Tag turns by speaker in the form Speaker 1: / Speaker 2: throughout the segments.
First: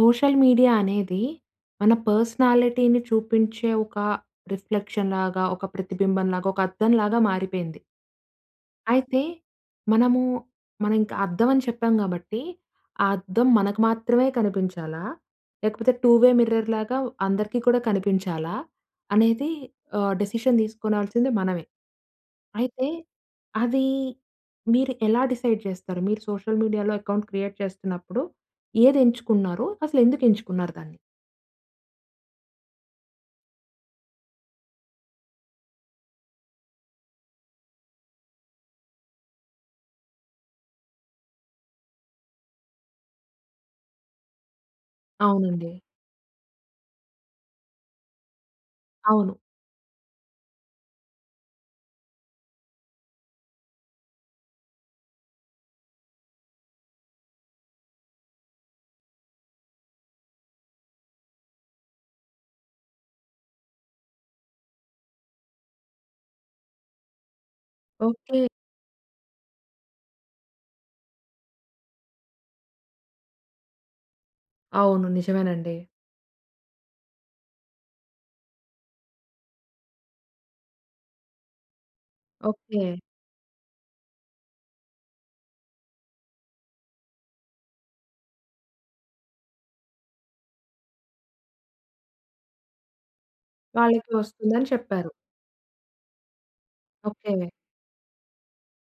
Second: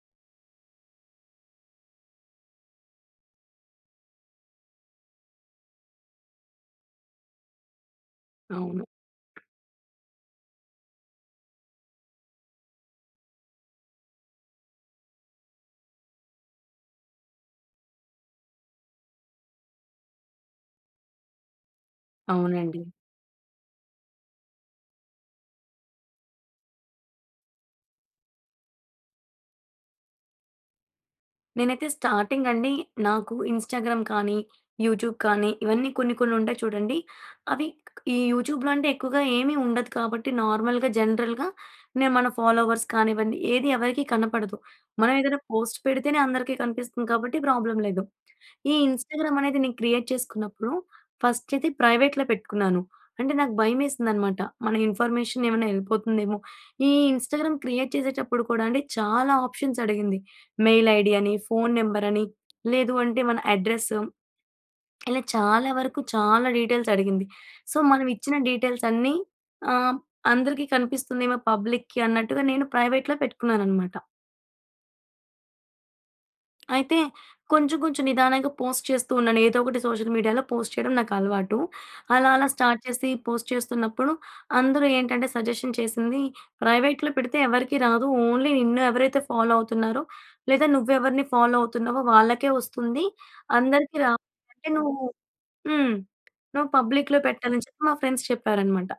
Speaker 1: Social media అనేది మన పర్సనాలిటీని చూపించే ఒక రిఫ్లెక్షన్ లాగా, ఒక ప్రతిబింబం లాగా, ఒక అద్దం లాగా మారిపోయింది.
Speaker 2: అవును.
Speaker 1: అయితే మనము మనం ఇంకా అద్దం అని చెప్పాం కాబట్టి, ఆ అద్దం మనకు మాత్రమే కనిపించాలా? లేకపోతే టూవే మిర్రర్ లాగా అందరికీ కూడా కనిపించాలా? అనేది ఆహ్, డెసిషన్ తీసుకోనాల్సింది మనమే.
Speaker 2: అవునండి.
Speaker 1: అయితే అవి మీరు ఎలా డిసైడ్ జేస్తారు? మీరు సోషల్ మీడియాలో అకౌంట్ క్రియేట్ చేస్తున్నప్పుడు ఏది ఎంచుకున్నారు? అసలు ఎందుకు ఎంచుకున్నారు దాన్ని?
Speaker 2: నేనైతే స్టార్టింగ్ అండి నాకు ఇన్‌స్టాగ్రామ్ కానీ, యూట్యూబ్ కానీ ఇవన్నీ కొన్ని కొన్ని ఉంటాయి చూడండి. అవి ఈ యూట్యూబ్‌లో అంటే ఎక్కువగా ఏమీ ఉండదు కాబట్టి నార్మల్‌గా జనరల్‌గా నేను మన ఫాలోవర్స్ కానివ్వండి ఏది ఎవరికీ కనపడదు. మనం ఏదైనా
Speaker 1: అవునండి.
Speaker 2: పోస్ట్ పెడితేనే అందరికీ కనిపిస్తుంది కాబట్టి ప్రాబ్లమ్ లేదు. ఈ ఇన్‌స్టాగ్రామ్
Speaker 1: అవును.
Speaker 2: అనేది నేను క్రియేట్ చేసుకున్నప్పుడు ఫస్ట్ అయితే ప్రైవేట్‌లో పెట్టుకున్నాను. అంటే నాకు భయమేసింది అన్నమాట మన ఇన్ఫర్మేషన్ ఏమైనా ఎళ్ళిపోతుందేమో. ఈ ఇన్‌స్టాగ్రామ్ క్రియేట్ చేసేటప్పుడు కూడా అండి చాలా ఆప్షన్స్ అడిగింది. మెయిల్ ఐడీ అని, ఫోన్ నంబర్ అని, లేదు అంటే మన అడ్రెస్సు, ఇలా చాలా వరకు చాలా డీటెయిల్స్ అడిగింది. సో మనం ఇచ్చిన
Speaker 1: ఓకే.
Speaker 2: డీటెయిల్స్ అన్ని ఆహ్, అందరికి కనిపిస్తుందేమో పబ్లిక్‌కి అన్నట్టుగా నేను ప్రైవేట్‌లో పెట్టుకున్నానన్నమాట.
Speaker 1: అవును. నిజమేనండి.
Speaker 2: అయితే కొంచెం, కొంచెం నిదానంగా పోస్ట్ చేస్తూ ఉన్నాను. ఏదో ఒకటి సోషల్ మీడియాలో పోస్ట్ చేయడం నాకలవాటు. అలా, అలా స్టార్ట్
Speaker 1: ఓకే.
Speaker 2: చేసి పోస్ట్ చేస్తున్నప్పుడు అందరూ ఏంటంటే సజెషన్ చేసింది ప్రైవేట్‍లో పెడితే ఎవరికీ రాదు, ఓన్లీ నిన్ను ఎవరైతే ఫాలో అవుతున్నారో, లేదా నువ్వెవర్ని ఫాలో అవుతున్నావో వాళ్ళకే వస్తుంది. అందరికి రా
Speaker 1: వాళ్ళకి వస్తుందని
Speaker 2: అంటే నువ్వు
Speaker 1: చెప్పారు.
Speaker 2: హ్మ్ నువ్వు పబ్లిక్‌లో
Speaker 1: ఓకే.
Speaker 2: పెట్టాలని చెప్పి మా ఫ్రెండ్స్ చెప్పారన్నమాట.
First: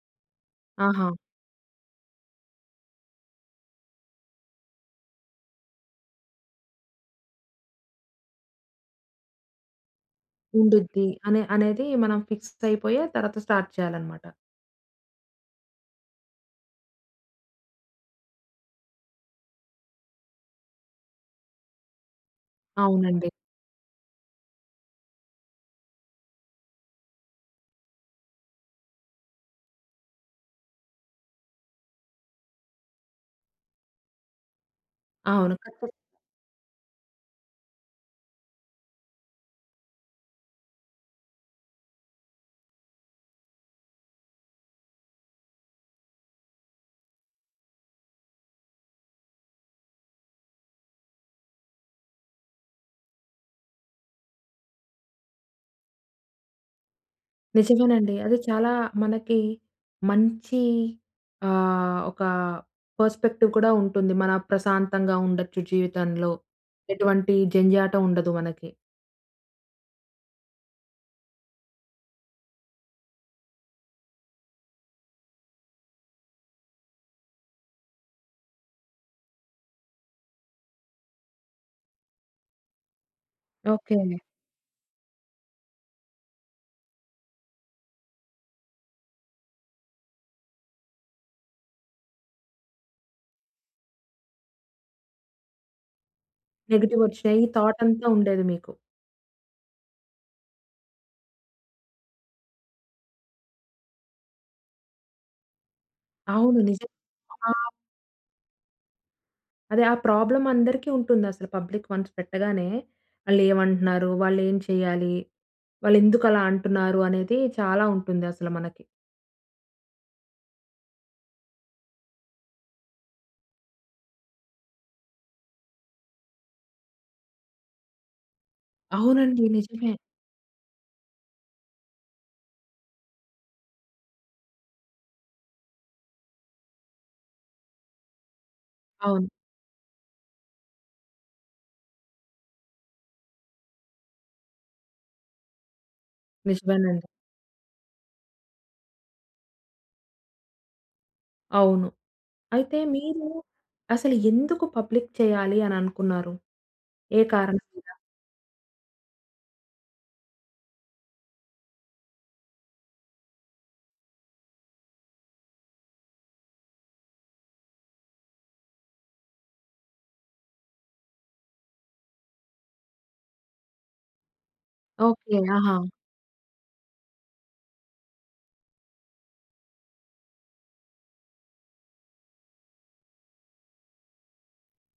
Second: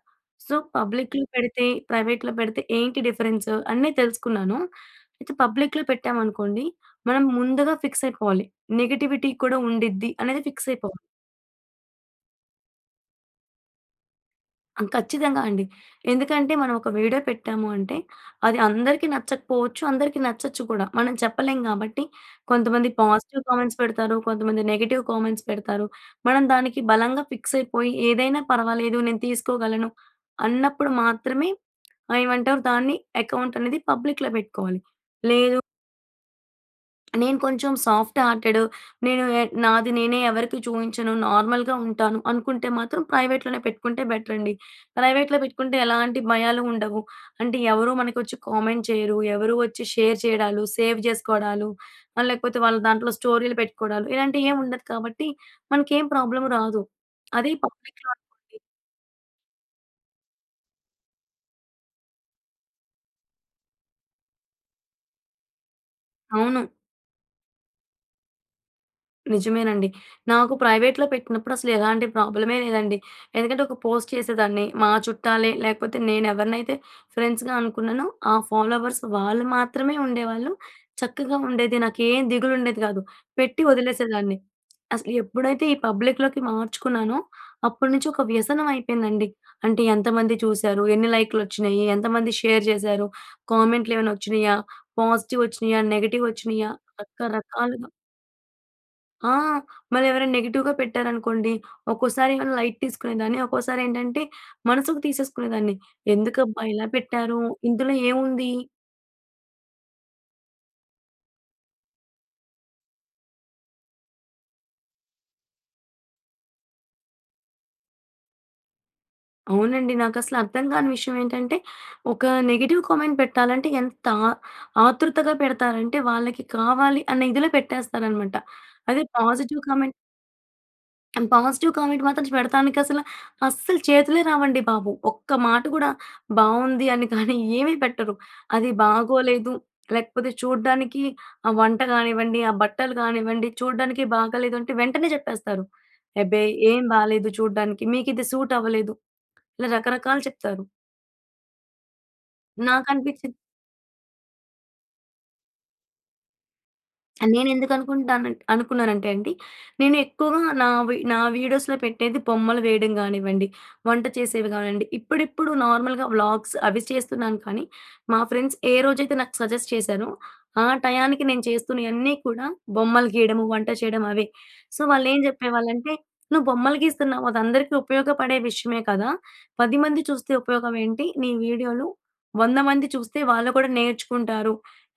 Speaker 2: సో
Speaker 1: ఆహా!
Speaker 2: పబ్లిక్‌లో పెడితే ప్రైవేట్‌లో పెడితే ఏంటి డిఫరెన్స్ అన్ని తెలుసుకున్నాను. అయితే పబ్లిక్‌లో పెట్టాం అనుకోండి మనం ముందుగా ఫిక్స్ అయిపోవాలి. నెగెటివిటీ కూడా ఉండిద్ది అనేది ఫిక్స్ అయిపోవాలి.
Speaker 1: ఉండుద్ది అనే అనేది మనం ఫిక్స్ అయిపోయే తర్వాత స్టార్ట్ చేయాలన్నమాట.
Speaker 2: ఆ! ఖచ్చితంగా అండి. ఎందుకంటే మనం ఒక వీడియో పెట్టాము అంటే అది అందరికీ నచ్చకపోవచ్చు, అందరికీ నచ్చొచ్చు కూడా. మనం చెప్పలేం కాబట్టి కొంతమంది
Speaker 1: అవునండి.
Speaker 2: పాజిటివ్ కామెంట్స్ పెడతారు, కొంతమంది నెగెటివ్ కామెంట్స్ పెడతారు. మనం దానికి బలంగా ఫిక్స్ అయిపోయి ఏదైనా పర్వాలేదు నేను తీసుకోగలను అన్నప్పుడు మాత్రమే ఆహ్, ఏమంటారు దాన్ని అకౌంట్ అనేది పబ్లిక్‌లో పెట్టుకోవాలి.
Speaker 1: అవును.
Speaker 2: లేదు
Speaker 1: ఖచ్చితంగా.
Speaker 2: నేను కొంచెం సాఫ్ట్ హార్టెడు, నేను ఎ నాది నేనే ఎవరికీ చూయించను, నార్మల్‌గా ఉంటాను. అనుకుంటే మాత్రం ప్రైవేట్‌లోనే పెట్టుకుంటే బెటరండి. ప్రైవేట్‌లో పెట్టుకుంటే, ఎలాంటి భయాలు ఉండవు. అంటే ఎవరూ మనకొచ్చి కామెంట్ చేయరు. ఎవరు వచ్చి షేర్ చేయడాలు, సేవ్ చేసుకోవడాలు. ఆహ్, లేకపోతే వాళ్ళ దాంట్లో స్టోరీలు పెట్టుకోవడాలు. ఇలాంటియి ఏం ఉండదు కాబట్టి, మనకేం ప్రాబ్లమ్ రాదు. అదే పబ్లిక్‌లో
Speaker 1: నిజమేనండి. అది
Speaker 2: అనుకోండి
Speaker 1: చాలా మనకి మంచి ఆహ్, ఒక పర్స్‌పెక్టివ్ కూడా ఉంటుంది. మన ప్రశాంతంగా ఉండొచ్చు జీవితంలో,
Speaker 2: అవును.
Speaker 1: ఎటువంటి జంఝాటం ఉండదు మనకి.
Speaker 2: నిజమేనండి. నాకు ప్రైవేట్‌లో పెట్టినప్పుడు అసలు ఎలాంటి ప్రాబ్లమే లేదండి. ఎందుకంటే ఒక పోస్ట్ చేసేదాన్ని. మా చుట్టాలే, లేకపోతే నేను ఎవరినైతే ఫ్రెండ్స్‌గా అనుకున్నానో, ఆ ఫాలోవర్స్ వాళ్ళు మాత్రమే ఉండేవాళ్ళు. చక్కగా ఉండేది, నాకేం దిగులు ఉండేది కాదు, పెట్టి
Speaker 1: ఓకె.
Speaker 2: వదిలేసేదాన్ని. అసలు ఎప్పుడైతే ఈ పబ్లిక్‌లోకి మార్చుకున్నానో, అప్పటి నుంచి ఒక వ్యసనం అయిపోయిందండి. అంటే ఎంతమంది చూశారు, ఎన్ని లైక్‌లొచ్చిన్నియ్యి, ఎంతమంది షేర్ చేశారు, కామెంట్లేవైనా వచ్చినాయా! పాజిటీవోచ్చిన్నియా, నెగటీవోచ్చిన్నియా,
Speaker 1: నెగిటివొచ్చెయీ. ఈ
Speaker 2: రకరకాలుగా
Speaker 1: థాటంతా ఉండేది మీకు.
Speaker 2: ఆ! మరెవరైనా నెగెటివ్‌గా పెట్టారనుకోండి, ఒక్కోసారేమో లైట్ తీసుకునేదాన్ని, ఒక్కోసారేంటంటే మనసుకు తీసేసుకునేదాన్ని
Speaker 1: అవును.
Speaker 2: ఎందుకబ్బా! ఇలా
Speaker 1: నిజం.
Speaker 2: పెట్టారు?
Speaker 1: ఆహ్
Speaker 2: ఇందులో ఏముంది
Speaker 1: అదే, ఆ ప్రాబ్లమ్ అందరికీ ఉంటుందసల పబ్లిక్ వన్స్ పెట్టగానే. వాళ్ళేమంటున్నారు? వాళ్ళేంచేయాలి? వాళ్లెందుకు అలా అంటున్నారు? అనేది చాలా ఉంటుంది అసల మనకి.
Speaker 2: అవునండి నాకసలర్థం కాని విషయం ఏంటంటే ఒక నెగిటివ్ కామెంట్ పెట్టాలంటే ఎంత ఆతృతగా పెడతారంటే, వాళ్ళకి కావాలి అనే ఇదిలో పెట్టేస్తారనమాట. అదే
Speaker 1: అవునండి.
Speaker 2: పాజిటివ్ కామెంట్...
Speaker 1: నిజమే.
Speaker 2: పాజిటివ్ కామెంట్ మాత్రం పెడతానికసల అస్సల చేతులే రావండి బాబు. ఒక్క మాట కూడా బాగుంది అని కానీ ఏమీ పెట్టరు. అది
Speaker 1: అవును.
Speaker 2: బాగోలేదు లేకపోతే చూడ్డానికి ఆహ్, వంట కానివ్వండి, ఆహ్, బట్టలు కానివ్వండి, చూడ్డానికి బాగోలేదు అంటే వెంటనే చెప్పేస్తారు. ఎబ్బే! ఏం
Speaker 1: నిజమేనండి.
Speaker 2: బాగాలేదు. చూడడానికి మీకు ఇది సూట్ అవ్వలేదు. ఇలా రకరకాలు చెప్తారు.
Speaker 1: అవును. అయితే మీరు
Speaker 2: నాకనిపిచ్చింది.
Speaker 1: అసలు ఎందుకు పబ్లిక్ చేయాలి అని అనుకున్నారు? ఏ
Speaker 2: ఆహ్,
Speaker 1: కారణం
Speaker 2: నేనెందుకు
Speaker 1: మీద?
Speaker 2: అనుకుంటున్నానంటే అనుకున్నానంటే అండి నేనెక్కువగా నా వీ నా వీడియోస్‌లో పెట్టేది బొమ్మలు వేయడం కానివ్వండి, వంట చేసేవి కానివ్వండి, ఇప్పుడిప్పుడు నార్మల్‍గా వ్లాగ్స్ అవి చేస్తున్నాను. కానీ మా ఫ్రెండ్స్ ఏ రోజైతే నాకు సజెస్ట్ చేశారో, ఆ టయానికి నేను చేస్తున్నయన్నీ కూడా బొమ్మలు గీయడము, వంట చేయడం అవే. సో, వాళ్ళేం
Speaker 1: ఓకే. ఆహా!
Speaker 2: చెప్పేవాళ్ళంటే "నువ్వు బొమ్మలు గీస్తున్నావు. అదందరికీ ఉపయోగపడే విషయమే కదా! 10 మంది చూస్తే ఉపయోగం ఏంటి నీ వీడియోలు? 100 మంది చూస్తే వాళ్ళు కూడా నేర్చుకుంటారు.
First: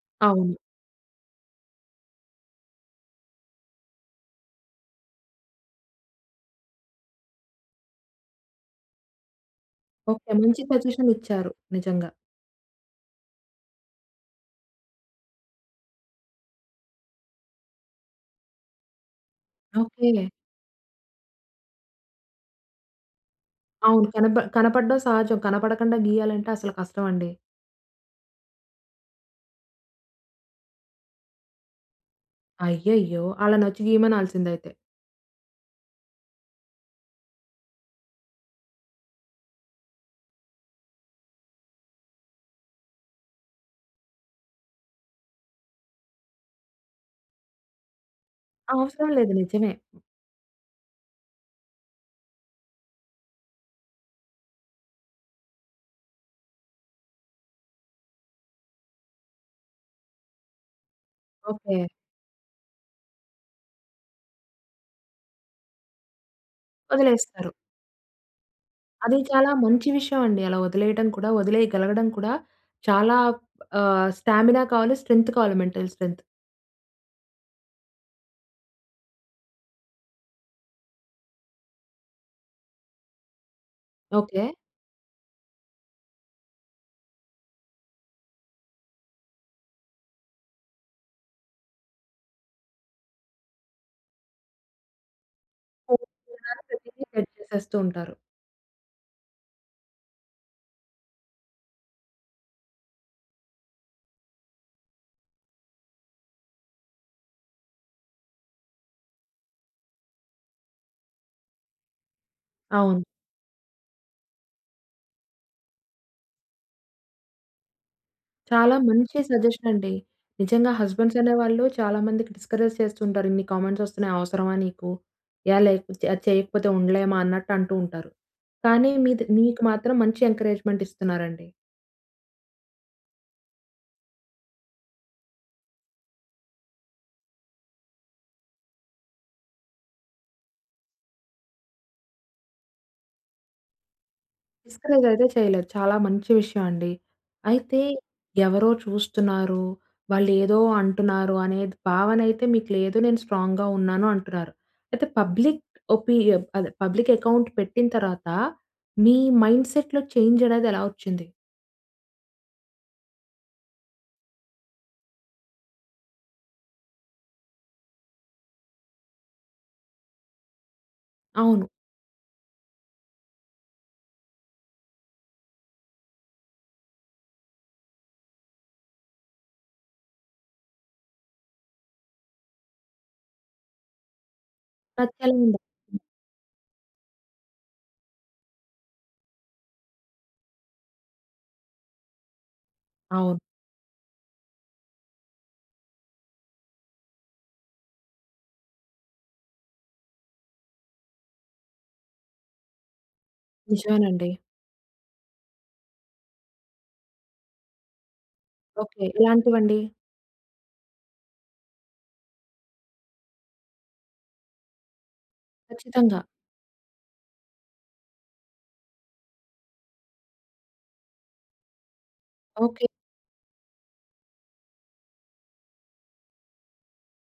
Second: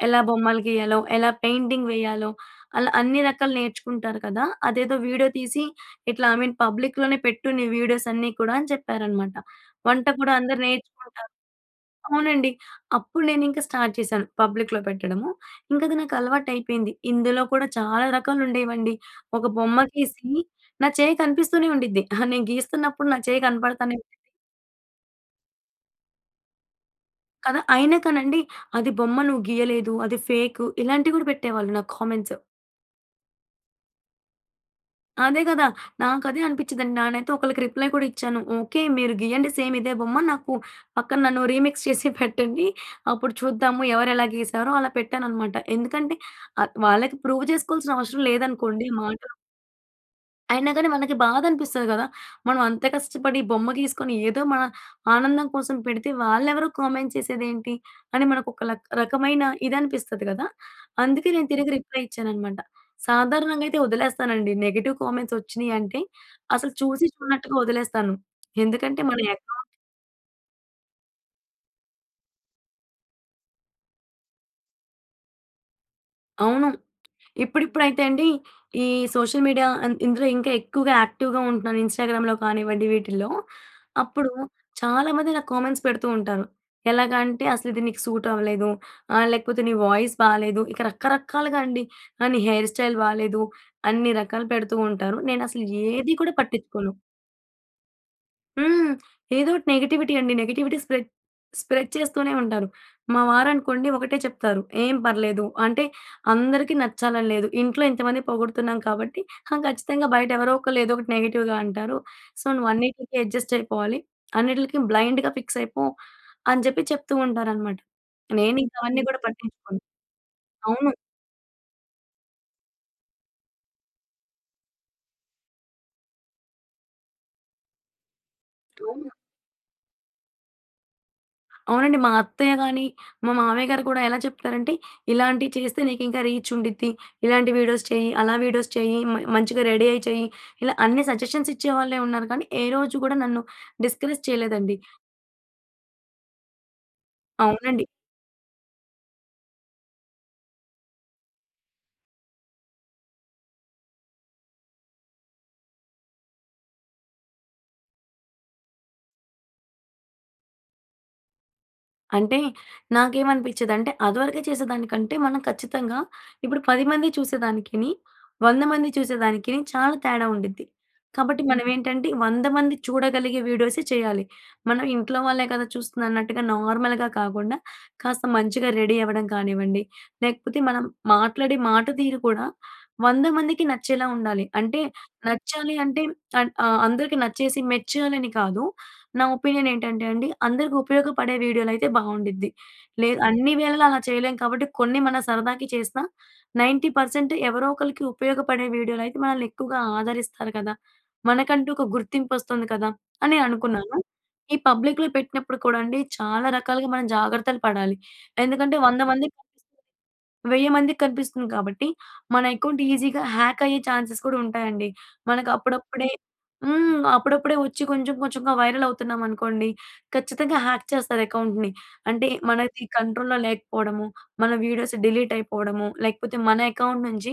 Speaker 2: ఎలా
Speaker 1: అవును.
Speaker 2: బొమ్మలు గీయాలో, ఎలా పెయింటింగ్ వేయాలో. అలా అన్నీ రకాలు నేర్చుకుంటారు కదా! అదేదో వీడియో తీసి ఇట్లా ఐ మీన్ పబ్లిక్‌లోనే పెట్టు నీ వీడియోసన్నీ కూడా" అని చెప్పారన్నమాట. వంట కూడా
Speaker 1: ఓకె.
Speaker 2: అందరూ
Speaker 1: మంచి పొజిషన్
Speaker 2: నేర్చుకుంటారు.
Speaker 1: ఇచ్చారు. నిజంగా.
Speaker 2: అవునండి. అప్పుడు నేనింక స్టార్ట్ చేశాను. పబ్లిక్‌లో పెట్టడము. ఇంకా అది నాకు అలవాటైపోయింది. ఇందులో కూడా చాలా రకాలుండేవండి. ఒక బొమ్మ
Speaker 1: ఓకె.
Speaker 2: గీసి నా చెయ్యి కనిపిస్తూనే ఉండిద్ది. అహా! నేను గీస్తున్నప్పుడు నా చెయ్యి కనపడతానే
Speaker 1: అవును.
Speaker 2: ఉండిద్ది.
Speaker 1: కనబ కనపడడం సహజం. కనపడకుండా గీయాలంటే అసలు కష్టమండి.
Speaker 2: కదా! అయినా కానండి అది బొమ్మ నువ్వు గీయలేదు, అది ఫేకు, ఇలాంటివి కూడా పెట్టేవాళ్ళు నాకు కామెంట్స్.
Speaker 1: అయ్యయ్యో! ఆళ్ళనొచ్చి గీయమనాల్సిందైతే.
Speaker 2: అదే కదా! నాకు అదే అనిపించిందండి. నానైతే ఒకళ్ళకి రిప్లై కూడా ఇచ్చాను. "ఓకే, మీరు గీయండి సేమ్ ఇదే బొమ్మ. నాకు పక్కన నన్ను రీమిక్స్ చేసి పెట్టండి. అప్పుడు చూద్దాము. ఎవరు ఎలా గీసారో" అలా పెట్టానన్నమాట. ఎందుకంటే ఆహ్, వాళ్ళకి ప్రూవ్ చేసుకోవాల్సిన అవసరం లేదనుకోండి. మా
Speaker 1: అవసరం లేదు. నిజమే.
Speaker 2: అయినా గానీ మనకి బాధనిపిస్తది గదా! మనం అంత కష్టపడి బొమ్మ గీసుకొని ఏదో మన ఆనందం కోసం పెడితే వాళ్ళెవరో కామెంట్స్ చేసేదేంటి? అని మనకు ఒక లా రకమైన ఇదనిపిస్తది కదా! అందుకే నేను తిరిగి
Speaker 1: ఓకే.
Speaker 2: రిప్లై ఇచ్చానన్నమాట. సాధారణంగా అయితే వదిలేస్తానండి నెగెటివ్ కామెంట్స్ వచ్చినయంటే అసలు చూసి
Speaker 1: వదిలేస్తారు.
Speaker 2: చూడనట్టుగా వదిలేస్తాను. ఎందుకంటే మన
Speaker 1: అది చాలా
Speaker 2: అకౌంట్
Speaker 1: మంచి విషయం అండి. అలా వదిలేయటం కూడా వదిలేయగలగడం కూడా చాలా ఆహ్, స్టామినా కావాలి, స్ట్రెంత్ కావాలి, మెంటల్ స్ట్రెంత్.
Speaker 2: అవును. ఇప్పుడిప్పుడైతే అండి ఈ సోషల్ మీడియా అం ఇందులో ఇంకా ఎక్కువగా యాక్టివ్‍గా ఉంటున్నాను. ఇన్స్టాగ్రామ్‍లో కానివ్వండి వీటిల్లో. అప్పుడు
Speaker 1: ఓకే.
Speaker 2: చాలామంది నాకు కామెంట్స్ పెడుతూ ఉంటారు. ఎలాగా అంటే, "అసలు ఇది నీకు సూట్ అవ్వలేదు". ఆహ్, లేకపోతే, "నీ వాయిస్ బాలేదు". ఇక రకరకాలుగా అండి. ఆహ్, "నీ హెయిర్ స్టైల్ బాలేదు" అన్ని రకాలు పెడుతూ ఉంటారు. నేనసలు ఏది కూడా
Speaker 1: [unintelligible]
Speaker 2: పట్టించుకోను.
Speaker 1: ప్రతీదీ షేర్ చేసేస్తూ ఉంటారు.
Speaker 2: హ్మ్. ఏదో ఒకటి నెగటివిటీ అండి. నెగటివిటీ స్ప్రెడ్ స్ప్రెడ్ చేస్తూనే ఉంటారు. మా వారనుకోండి ఒకటే చెప్తారు, "ఏం పర్లేదు. అంటే అందరికి నచ్చాలని లేదు. ఇంట్లో ఇంతమంది పొగుడుతున్నాం కాబట్టి హా, ఖచ్చితంగా బయట ఎవరో ఒకళ్ళు ఏదో ఒకటి నెగెటివ్‌గా అంటారు. సో, నువ్వు
Speaker 1: అవును.
Speaker 2: అన్నిటికి అడ్జస్ట్ అయిపోవాలి. అన్నిటిలకి బ్లైండ్‌గా ఫిక్స్ అయిపో" అని చెప్పి చెప్తూ ఉంటారనమాట.
Speaker 1: చాలా
Speaker 2: నేనింకా అవన్నీ
Speaker 1: మంచి
Speaker 2: కూడా
Speaker 1: సజెషన్
Speaker 2: పట్టించుకోను.
Speaker 1: అండి. నిజంగా
Speaker 2: అవును.
Speaker 1: హస్బెండ్స్ అనేవాళ్ళు చాలా మందికి డిస్కరేజ్ చేస్తూ ఉంటారు. "ఇన్ని కామెంట్స్ వస్తున్నాయి అవసరమా నీకు? ఏ లేకపోతే అది చేయకపోతే ఉండలేమా?" అన్నట్టు అంటూ ఉంటారు. కానీ,
Speaker 2: అవును.
Speaker 1: మీది నీకు మాత్రం మంచి ఎంకరేజ్మెంట్ ఇస్తున్నారండి.
Speaker 2: అవునండి. మా అత్తయ్యగాని, మా మామయ్యగారు కూడా ఎలా చెప్తారంటే, "ఇలాంటివి చేస్తే నీకు ఇంకా రీచ్ ఉండిద్ది. ఇలాంటి వీడియోస్ చెయ్, అలా వీడియోస్ చెయ్, మ మంచిగా రెడీ అయ్యి చెయ్" ఇలా అన్ని సజెషన్స్ ఇచ్చేవాళ్ళెవున్నారు కానీ, ఏ రోజు కూడా నన్ను డిస్కరేజ్ చేయలేదండి.
Speaker 1: డిస్కరేజ్ అయితే చేయలేదు. చాలా మంచి విషయం అండి. అయితే,
Speaker 2: అవునండి.
Speaker 1: ఎవరో చూస్తున్నారు? వాళ్లేదో అంటున్నారు? అనేది భావన అయితే మీకు లేదు నేను స్ట్రాంగ్‍గా ఉన్నాను అంటున్నారు. అయితే పబ్లిక్ ఒపీరియం అదే పబ్లిక్ అకౌంట్ పెట్టిన తర్వాత మీ మైండ్‌సెట్‌లో చేంజ్ అనేది ఎలా వచ్చింది?
Speaker 2: అంటే నాకేమనిపించేదంటే, అదివరకే చేసేదానికంటే మనం ఖచ్చితంగా ఇప్పుడు 10 మంది చూసేదానికిని 100 మంది చూసేదానికిని చాలా తేడా ఉండిద్ది. కాబట్టి మనం
Speaker 1: అవును.
Speaker 2: ఏంటంటే, 100 మంది చూడగలిగే వీడియోసే చేయాలి. మనం ఇంట్లో వాళ్ళే కదా! చూస్తుందన్నట్టుగా, నార్మల్‍గా కాకుండా, కాస్త మంచిగా రెడీ అవ్వడం కానివ్వండి, లేకపోతే మనం మాట్లాడే మాట తీరు కూడా, 100 మందికి నచ్చేలా ఉండాలి. అంటే,
Speaker 1: తాత్కాలుంద
Speaker 2: నచ్చాలి అంటే అన్ ఆహ్, అందరికి నచ్చేసి, మెచ్చాలని కాదు. నా ఒపీనియన్ ఏంటంటే అండి, అందరికి ఉపయోగపడే వీడియోలైతే బాగుండిద్ది. లేదు
Speaker 1: అవును.
Speaker 2: అన్ని వేళలా అలా చేయలేం కాబట్టి, కొన్ని మనం సరదాకి చేస్తా 90% ఎవరో ఒకరికి ఉపయోగపడే వీడియోలైతే, మనల్ని ఎక్కువగా ఆదరిస్తారు కదా! మనకంటూ ఒక గుర్తింపొస్తుంది కదా! అని అనుకున్నాను.
Speaker 1: నిజమేనండి.
Speaker 2: ఈ పబ్లిక్‌లో పెట్టినప్పుడు కూడా అండి, చాలా రకాలుగా మనం జాగ్రత్తలు పడాలి. ఎందుకంటే, 100
Speaker 1: ఓకే.
Speaker 2: మందికి
Speaker 1: ఎలాంటివండి?
Speaker 2: కనిపిస్తుంది, 1000 మందికి కనిపిస్తుంది కాబట్టి, మన అకౌంట్ ఈజీగా హ్యాక్ అయ్యే ఛాన్సెస్ కూడా ఉంటాయండి. మనకు అప్పుడప్పుడే
Speaker 1: ఖచ్చితంగా.
Speaker 2: హ్మ్. అప్పుడప్పుడే వచ్చి కొంచెం కొంచెంగా వైరల్ అవుతున్నామనుకోండి, ఖచ్చితంగా హ్యాక్ చేస్తారు అకౌంట్‌ని. అంటే మనది
Speaker 1: ఓకే.
Speaker 2: కంట్రోల్‌లో లేకపోవడము, మన వీడియోస్ డిలీట్ అయిపోవడము, లేకపోతే మన అకౌంట్ నుంచి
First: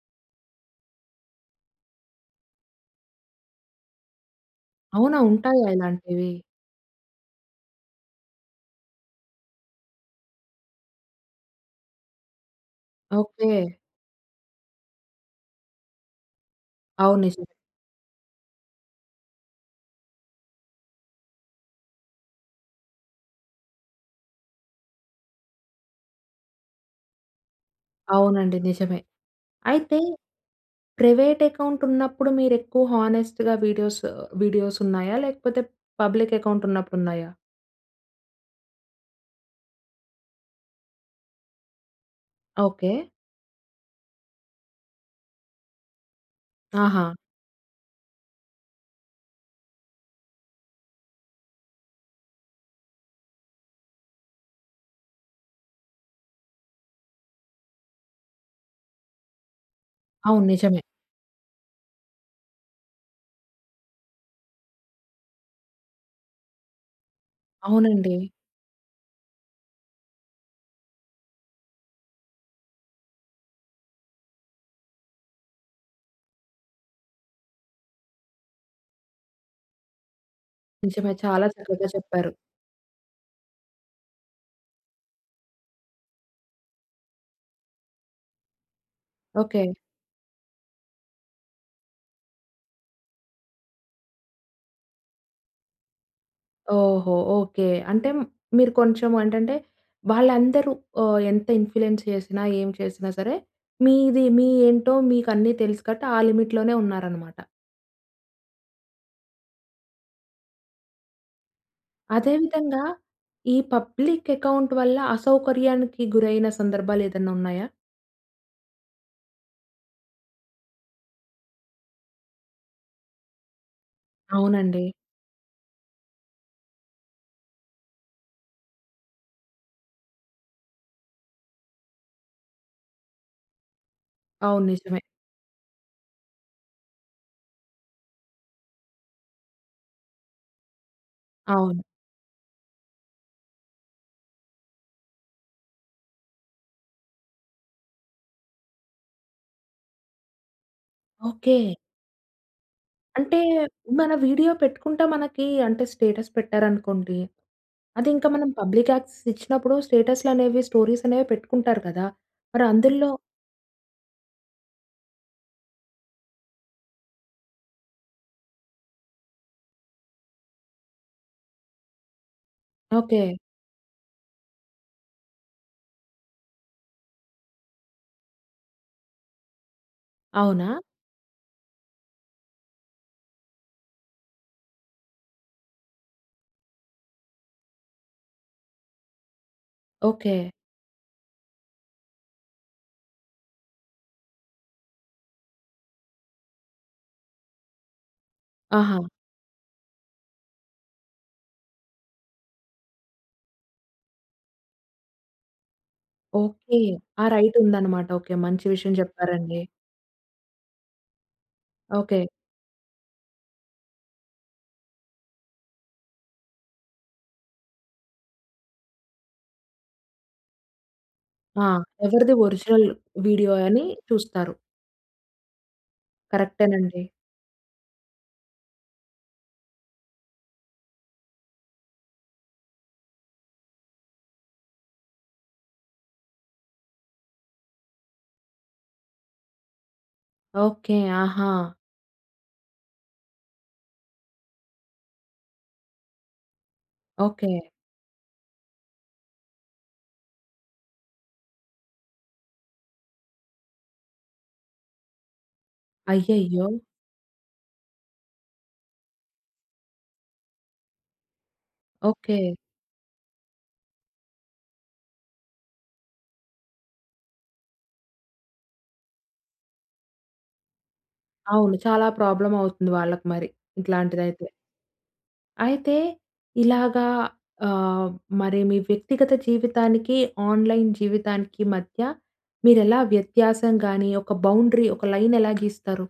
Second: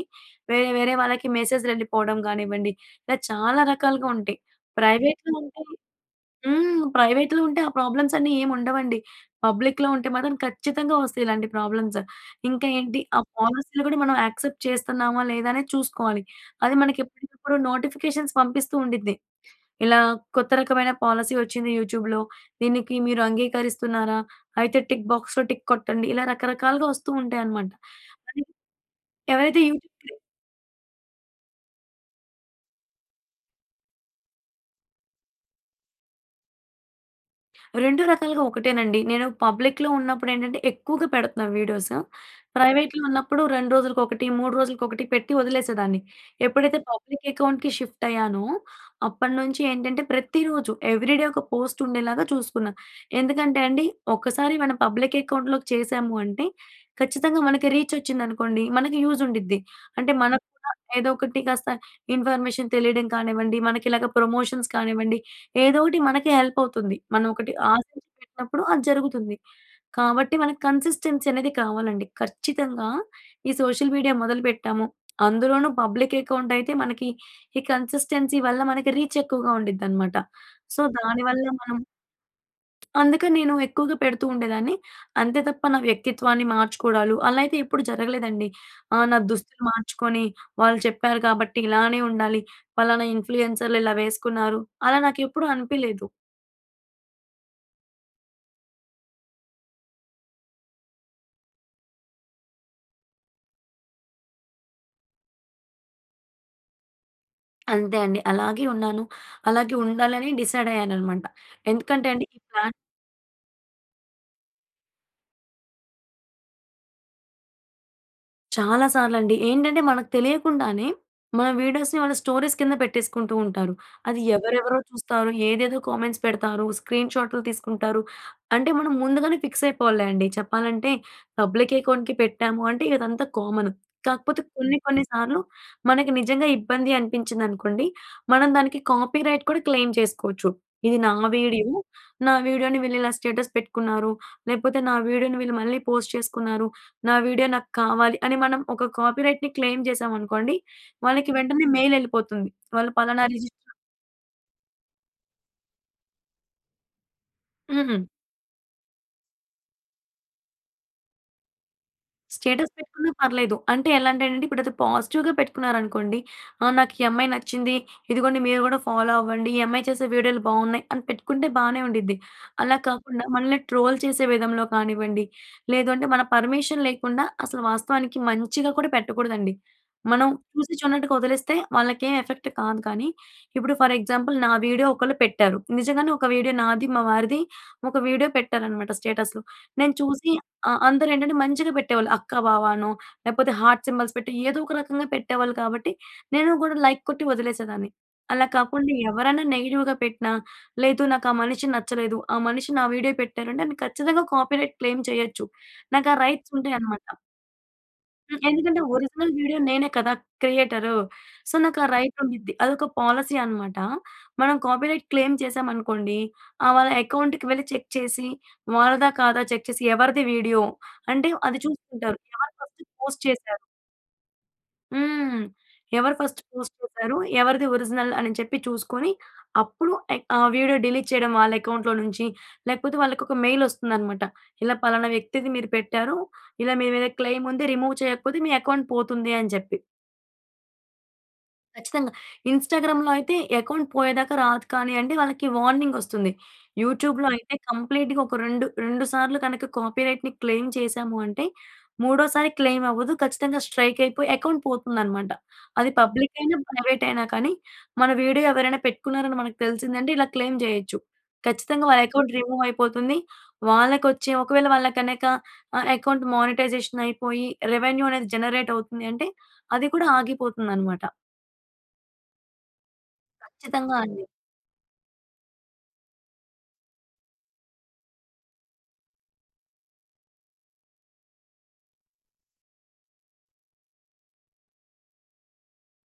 Speaker 2: వేరే, వేరే వాళ్ళకి మెసేజ్‌లు ఎళ్ళిపోవడం కానివ్వండి, ఇలా చాలా రకాలుగా ఉంటాయి.
Speaker 1: అవునా?
Speaker 2: ప్రైవేట్‍లో ఉంటే
Speaker 1: ఉంటాయా ఇలాంటివి?
Speaker 2: హ్మ్. ప్రైవేట్‌లో ఉంటే, ఆ ప్రాబ్లమ్స్ అన్నీ ఏమి ఉండవండి. పబ్లిక్‌లో ఉంటే మాత్రం ఖచ్చితంగా వస్తాయి ఇలాంటి ప్రాబ్లమ్సు. ఇంకా ఏంటి ఆ
Speaker 1: ఓకే.
Speaker 2: పాలసీలు కూడా మనం యాక్సెప్ట్ చేస్తున్నామా, లేదానేది చూసుకోవాలి. అది మనకి
Speaker 1: అవును, నిజమే.
Speaker 2: ఎప్పటికప్పుడు నోటిఫికేషన్స్ పంపిస్తూండిద్ది. ఇలా, కొత్త రకమైన పాలసీ వచ్చింది యూట్యూబ్‌లో, దీనికి మీరు అంగీకరిస్తున్నారా, అయితే టిక్ బాక్స్‌లో టిక్ కొట్టండి, ఇలా రకరకాలుగా వస్తూ ఉంటాయన్నమాట. అదే
Speaker 1: అవునండి, నిజమే.
Speaker 2: ఎవరైతే యూట్యూ
Speaker 1: అయితే,
Speaker 2: క్రియేట్
Speaker 1: ప్రైవేట్ అకౌంట్ ఉన్నప్పుడు మీరు ఎక్కువ హానెస్ట్‌గా వీడియోసు వీడియోస్ ఉన్నాయా? లేకపోతే, పబ్లిక్ అకౌంట్ ఉన్నప్పుడు ఉన్నాయా?
Speaker 2: 2 రకాలుగా ఒకటేనండి. నేను పబ్లిక్‌లో ఉన్నప్పుడు ఏంటంటే, ఎక్కువగా పెడుతున్నాను వీడియోసు,
Speaker 1: ఓకే.
Speaker 2: ప్రైవేట్‍లో ఉన్నప్పుడు 2 రోజులకి ఒకటి, 3 రోజులకి ఒకటి పెట్టి వదిలేసేదాన్ని. ఎప్పుడైతే
Speaker 1: ఆహా!
Speaker 2: పబ్లిక్ అకౌంట్‌కి షిఫ్ట్ అయ్యానో, అప్పటినుంచి ఏంటంటే ప్రతిరోజు ఎవ్రీ డే ఒక పోస్ట్ ఉండేలాగా చూసుకున్నా. ఎందుకంటే, అండి ఒకసారి మనం పబ్లిక్ అకౌంట్‍లోకి చేశాము అంటే, ఖచ్చితంగా మనకి రీచ్ వచ్చిందనుకోండి మనకి యూజ్ ఉండిద్ది. అంటే,
Speaker 1: అవును.
Speaker 2: మనకు కూడా
Speaker 1: నిజమే.
Speaker 2: ఏదో ఒకటి కాస్త ఇన్ఫర్మేషన్ తెలియడం కానివ్వండి, మనకి ఇలాగా ప్రమోషన్స్ కానివ్వండి, ఏదో ఒకటి మనకి హెల్ప్ అవుతుంది. మనం ఒకటి ఆశించి
Speaker 1: అవునండి.
Speaker 2: పెట్టినప్పుడు అది జరుగుతుంది. కాబట్టి మనకు కన్సిస్టెన్సీ అనేది కావాలండి. ఖచ్చితంగా, ఈ సోషల్ మీడియా మొదలు పెట్టాము, అందులోనూ, పబ్లిక్ అకౌంటైతే మనకి ఈ కన్సిస్టెన్సీ వల్ల మనకి రీచ్ ఎక్కువగా ఉండిద్దన్నమాట. సో,
Speaker 1: నిజమే,
Speaker 2: దానివల్ల
Speaker 1: చాలా
Speaker 2: మనం
Speaker 1: చక్కగా చెప్పారు.
Speaker 2: అందుకని నేను ఎక్కువగా పెడుతూ ఉండేదాన్ని, అంతే తప్ప, నా వ్యక్తిత్వాన్ని మార్చుకోవడాలు అలా అయితే ఎప్పుడు జరగలేదండి. ఆ నా దుస్తులు
Speaker 1: ఓకే.
Speaker 2: మార్చుకొని, వాళ్ళు చెప్పారు కాబట్టి ఇలానే ఉండాలి పలానా ఇన్‌ప్లు‌యెన్సర్‌లు ఇలా వేసుకున్నారు. అలా నాకు ఎప్పుడు అనిపియలేదు.
Speaker 1: ఓహో! ఓకే. అంటే మ్ మీరు కొంచెం ఏంటంటే, వాళ్ళందరూ ఆహ్, ఎంత ఇన్ఫ్లుయెన్స్ చేసినా ఏం చేసినా సరే, మీది మీ ఏంటో మీకన్నీ తెలుసు కాబట్టి ఆ లిమిట్‌లోనే ఉన్నారన్నమాట.
Speaker 2: అంతే అండి. అలాగే ఉన్నాను. అలాగే ఉండాలని డిసైడ్ అయ్యాననమాట. ఎందుకంటే అండి
Speaker 1: అదే
Speaker 2: ఈ ఫ్యా
Speaker 1: విధంగా ఈ పబ్లిక్ అకౌంట్ వల్ల అసౌకర్యానికి గురైన సందర్భాలేదన్నా ఉన్నాయా?
Speaker 2: చాలా సార్లండి. ఏంటంటే మనకు తెలియకుండానే, మన వీడియోస్‌ని వాళ్ళ స్టోరీస్ కింద పెట్టేసుకుంటూ ఉంటారు. అది ఎవరెవరో
Speaker 1: అవునండి.
Speaker 2: చూస్తారు. ఏదేదో కామెంట్స్ పెడతారు. స్క్రీన్‌షాట్‌లు తీసుకుంటారు. అంటే, మనం ముందుగానే ఫిక్స్ అయిపోవాలిలే అండి. చెప్పాలంటే, పబ్లిక్ అకౌంట్‌కి పెట్టాము అంటే ఇదంతా కామన్. కాకపోతే
Speaker 1: అవును,
Speaker 2: కొన్ని,
Speaker 1: నిజమే.
Speaker 2: కొన్ని సార్లు మనకి నిజంగా ఇబ్బంది అనిపించిందనుకోండి, మనం దానికి కాపీరైట్ కూడా క్లెయిమ్ చేసుకోవచ్చు. ఇది నా వీడియో.
Speaker 1: అవును.
Speaker 2: నా వీడియోని వీళ్ళు ఇలా స్టేటస్ పెట్టుకున్నారు. లేకపోతే, నా వీడియోని వీళ్ళు మళ్ళీ పోస్ట్ చేసుకున్నారు. నా వీడియో నాకు కావాలి, అని మనం ఒక కాపీరైట్‌ని క్లెయిమ్ చేశామనుకోండి వాళ్ళకి వెంటనే
Speaker 1: ఓకే.
Speaker 2: మెయిల్ వెళ్ళిపోతుంది. వాళ్ళు పలానా
Speaker 1: అంటే,
Speaker 2: రిజిస్టర్
Speaker 1: మన వీడియో పెట్టుకుంటే మనకి అంటే స్టేటస్ పెట్టారనుకోండి.
Speaker 2: హుహు.
Speaker 1: అది ఇంకా మనం పబ్లిక్ యాక్సెస్ ఇచ్చినప్పుడు స్టేటస్‌లనేవి స్టోరీస్ అనేవి పెట్టుకుంటారు కదా! మరి
Speaker 2: స్టేటస్
Speaker 1: అందుల్లో
Speaker 2: పెట్టుకున్నా పర్లేదు. అంటే ఎలా అంటే నండి ఇప్పుడు అది పాజిటివ్‌గా పెట్టుకున్నారనుకోండి, ఆ! నాకు ఈ అమ్మాయి నచ్చింది. ఇదిగోండి మీరు కూడా ఫాలో అవ్వండి. ఈ అమ్మాయి చేసే వీడియోలు బావున్నాయి, అని పెట్టుకుంటే బానే ఉండిద్ది. అలా కాకుండా,
Speaker 1: ఓకే.
Speaker 2: మనల్ని ట్రోల్ చేసే విధంలో కానివ్వండి, లేదంటే మన పర్మిషన్ లేకుండా అసలు వాస్తవానికి మంచిగా కూడా పెట్టకూడదండి. మనం చూసి
Speaker 1: అవునా?
Speaker 2: చూడనట్టుగా వదిలేస్తే వాళ్ళకేం ఎఫెక్ట్ కాదు. కానీ, ఇప్పుడు ఫర్ ఎగ్జాంపుల్ నా వీడియో ఒకళ్ళు పెట్టారు. నిజంగానే ఒక వీడియో నాది, మా వారిది ఒక వీడియో పెట్టారు అనమాట స్టేటస్‌లో. నేను చూసి
Speaker 1: ఓకే.
Speaker 2: ఆ! అందరు ఏంటంటే మంచిగా పెట్టేవాళ్ళు అక్క, బావనో లేపోతే, హార్ట్ సింబల్స్ పెట్టి ఏదో ఒక రకంగా పెట్టేవాళ్ళు కాబట్టి, నేను కూడా లైక్ కొట్టి వదిలేసేదాన్ని. అలా కాకుండా,
Speaker 1: ఆహ!
Speaker 2: ఎవరైనా నెగెటివ్‌గా పెట్టిన లేదు నాకా మనిషి నచ్చలేదు. ఆ మనిషి నా వీడియో పెట్టారంటే, నేను ఖచ్చితంగా కాపీరైట్ క్లెయిమ్ చేయొచ్చు. నాకు ఆ రైట్స్
Speaker 1: ఓకే.
Speaker 2: ఉంటాయనమాట.
Speaker 1: ఆ రైట్ ఉందనమాట. ఓకే.
Speaker 2: హ్మ్.
Speaker 1: మంచి
Speaker 2: ఎందుకంటే,
Speaker 1: విషయం
Speaker 2: ఒరిజినల్ వీడియో
Speaker 1: చెప్పారండి.
Speaker 2: నేనే కదా క్రియేటరు. సో, నాకా రైట్
Speaker 1: ఓకే.
Speaker 2: ఉండిద్ది. అదొక పాలసీ అనమాట. మనం కాపీరైట్ క్లైమ్ చేశామనుకోండి, ఆహ్, వాళ్ళ అకౌంట్‌కి వెళ్లి చెక్ చేసి వాళ్లదా కాదా చెక్ చేసి ఎవరిది వీడియో అంటే అది
Speaker 1: ఆ!
Speaker 2: చూసుకుంటారు.
Speaker 1: ఎవరిది
Speaker 2: ఎవరు ఫస్ట్
Speaker 1: ఒరిజినల్
Speaker 2: పోస్ట్
Speaker 1: వీడియో
Speaker 2: చేసారు
Speaker 1: అని చూస్తారు.
Speaker 2: హ్మ్. ఎవరు ఫస్ట్ పోస్ట్
Speaker 1: కరెక్టెనండి.
Speaker 2: చేసారు? ఎవరిది ఒరిజినల్ అని చెప్పి చూసుకొని అప్పుడు ఏక్ ఆ వీడియో డిలీట్ చేయడం వాళ్ళ అకౌంట్‌లో నుంచి, లేకపోతే వాళ్ళకి ఒక మెయిల్ వస్తుందనమాట. ఇలా పలానా వ్యక్తిది మీరు పెట్టారు. ఇలా మీ మీద క్లెమ్ ఉంది. రిమూవ్ చేయకపోతే మీ అకౌంట్ పోతుంది అని చెప్పి.
Speaker 1: ఓకే. ఆహా!
Speaker 2: ఖచ్చితంగా. ఇన్‌స్టాగ్రామ్‍లో అయితే అకౌంట్ పోయేదాకా రాదు కానియండి వాళ్ళకి వార్నింగ్ వస్తుంది. యూట్యూబ్‍లో అయితే
Speaker 1: ఓకే.
Speaker 2: కంప్లీట్‌గా ఒక 2, 2 సార్లు కనుక కాపీరైట్‍ని క్లెయిమ్ చేశాము అంటే మూడో సారి క్లెయిమ్ అవ్వదు. ఖచ్చితంగా స్ట్రైక్ అయిపోయి అకౌంట్ పోతుందనమాట. అది పబ్లిక్ అయినా
Speaker 1: అయ్యయ్యో!
Speaker 2: ప్రైవేట్ అయినా కానీ మన వీడియో ఎవరైనా పెట్టుకున్నారని మనకు తెలిసిందంటే ఇలా క్లెయిమ్ చేయొచ్చు. ఖచ్చితంగా వాళ్ళ అకౌంట్
Speaker 1: ఓకే.
Speaker 2: రిమూవ్ అయిపోతుంది. వాళ్ళకొచ్చే ఒకవేళ వాళ్ళకనక ఆహ్, అకౌంట్ మానిటైజేషన్ అయిపోయి రెవెన్యూ అనేది జనరేట్ అవుతుంది అంటే అది కూడా ఆగిపోతుందనమాట.
Speaker 1: అవును. చాలా ప్రాబ్లమ్ అవుతుంది వాళ్ళకి మరి.
Speaker 2: ఖచ్చితంగా అండి.
Speaker 1: ఇట్లాంటిదైతే. అయితే, ఇలాగా ఆహ్, మరి మీ వ్యక్తిగత జీవితానికి, ఆన్‌లైన్ జీవితానికి మధ్య మీరెలా వ్యత్యాసం గాని ఒక బౌండరీ ఒక లైన్ ఎలా గీస్తారు?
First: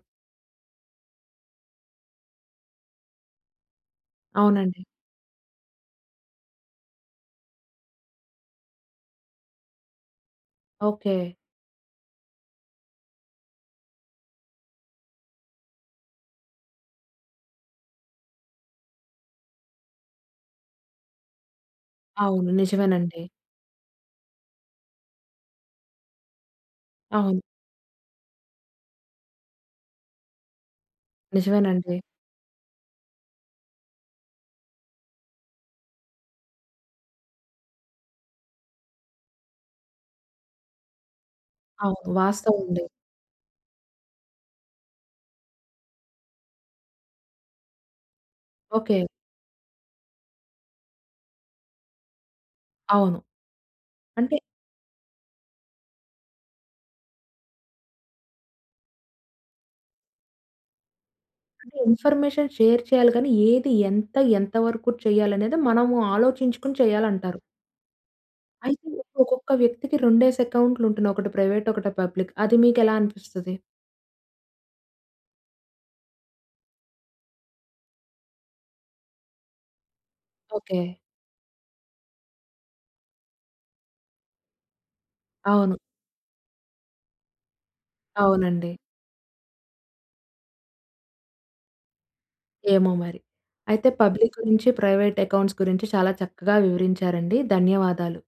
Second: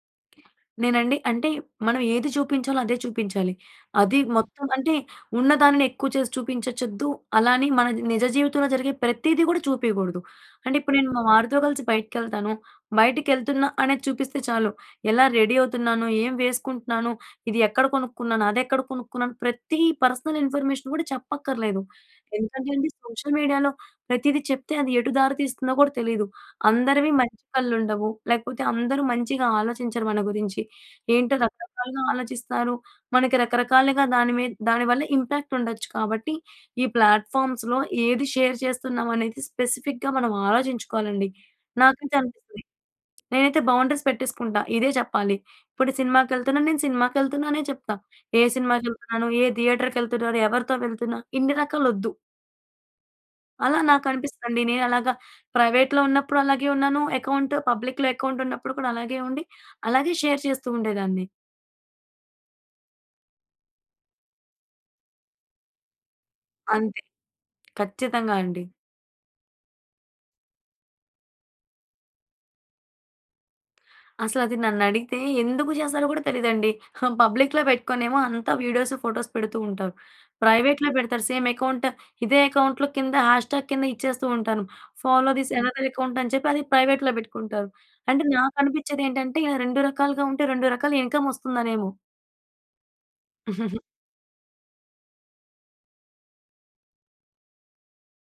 Speaker 2: నేనండి అంటే మనం ఏది చూపించాలో అదే చూపించాలి. అది మొత్తం
Speaker 1: అవునండి.
Speaker 2: అంటే ఉన్నదాని ఎక్కువ చేసి చూపించచ్చొద్దు అలా అని మన నిజ జీవితంలో జరిగే ప్రతీది కూడా చూపియకూడదు. అంటే ఇప్పుడు నేను మా
Speaker 1: ఓకే.
Speaker 2: వారితో కలిసి బయటికెళ్తాను. బయటికెళ్తున్నా అనేది చూపిస్తే చాలు. ఎలా రెడీ అవుతున్నాను? ఏం వేసుకుంటున్నాను? ఇది ఎక్కడ కొనుక్కున్నాను? అదెక్కడ కొనుక్కున్నాను? ప్రతి పర్సనల్ ఇన్ఫర్మేషన్ గూడా చెప్పక్కర్లేదు.
Speaker 1: అవును.
Speaker 2: ఎందుకంటే అండి
Speaker 1: నిజమేనండి.
Speaker 2: సోషల్ మీడియాలో ప్రతీది చెప్తే, అది ఎటు దారి తీస్తుందో కూడా తెలీదు. అందరివి మంచి
Speaker 1: అవును.
Speaker 2: కళ్ళు ఉండవు. లేకపోతే అందరూ మంచిగా ఆలోచించరు మన గురించి. ఏంటో
Speaker 1: నిజమేనండి.
Speaker 2: రకరకాలుగా ఆలోచిస్తారు. మనకి రకరకాలుగా దాని మీద దాని వల్ల ఇంపాక్ట్ ఉండొచ్చు కాబట్టి ఈ ప్లాట్ఫార్మ్‌స్‌లో ఏది షేర్ చేస్తున్నాం అనేది స్పెసిఫిక్‌గా మనం ఆలోచించుకోవాలండి.
Speaker 1: అవును.
Speaker 2: నాకైతే
Speaker 1: వాస్తవం
Speaker 2: అనిపిస్తుంది.
Speaker 1: ఉండేది.
Speaker 2: నేనైతే బౌండరీస్ పెట్టేసుకుంటా. ఇదే చెప్పాలి. ఇప్పుడు సినిమాకెళ్తున్నాను. నేను సినిమాకెళ్తున్నా అనే చెప్తా. ఏ
Speaker 1: ఓకే.
Speaker 2: సినిమాకెళ్తున్నాను? ఏ థియేటర్‌కెళ్తున్నాను? ఎవరితో వెళ్తున్నా ఇన్ని రకాలొద్దు.
Speaker 1: అవును.
Speaker 2: అలా నాకు
Speaker 1: అంటే
Speaker 2: అనిపిస్తదండి. నేనలాగా ప్రైవేట్‌లో ఉన్నప్పుడు అలాగే ఉన్నాను అకౌంట్. పబ్లిక్‌లో అకౌంట్ ఉన్నప్పుడు కూడా అలాగే ఉండి అలాగే షేర్ చేస్తూ ఉండేదాన్ని.
Speaker 1: అంటే ఇన్ఫర్మేషన్ షేర్ చేయాలి గాని ఏది ఎంత ఎంత వరకు చెయ్యాలనేది మనము ఆలోచించుకొని
Speaker 2: అంతే.
Speaker 1: చేయాలంటారు.
Speaker 2: ఖచ్చితంగా అండి.
Speaker 1: అయితే ఒక్కొక్క వ్యక్తికి రెండేసి అక్కౌంట్‌లు ఉంటున్నాయి. ఒకటి ప్రైవేట్ ఒకటి పబ్లిక్. అది మీకు ఎలా అనిపిస్తది?
Speaker 2: అసలది నన్నడిగితే ఎందుకు చేస్తారో కూడా తెలీదండి. ఆ! పబ్లిక్‌లో పెట్టుకునేమో అంతా వీడియోస్ ఫోటోసు పెడుతూ ఉంటారు. ప్రైవేట్‌లో
Speaker 1: ఓకే.
Speaker 2: బెడతారు. సేమ్ అకౌంట్ ఇదే అకౌంట్‌లో కింద హ్యాష్ ట్యాగ్ కింద ఇచ్చేస్తూ ఉంటాను. ఫాలో దిస్
Speaker 1: అవును.
Speaker 2: యనదర్ అకౌంట్ అని చెప్పి, అది ప్రైవేట్‌లో పెట్టుకుంటారు. అంటే
Speaker 1: అవునండి.
Speaker 2: నాకనిపించేది ఏంటంటే ఇల రెండు రకాలుగా ఉంటే రెండు రకాల ఇన్కమ్ వస్తుందనేమో!
Speaker 1: ఏమో మరి! అయితే పబ్లిక్ గురించి ప్రైవేట్ అకౌంట్స్ గురించి చాలా చక్కగా వివరించారండి. ధన్యవాదాలు.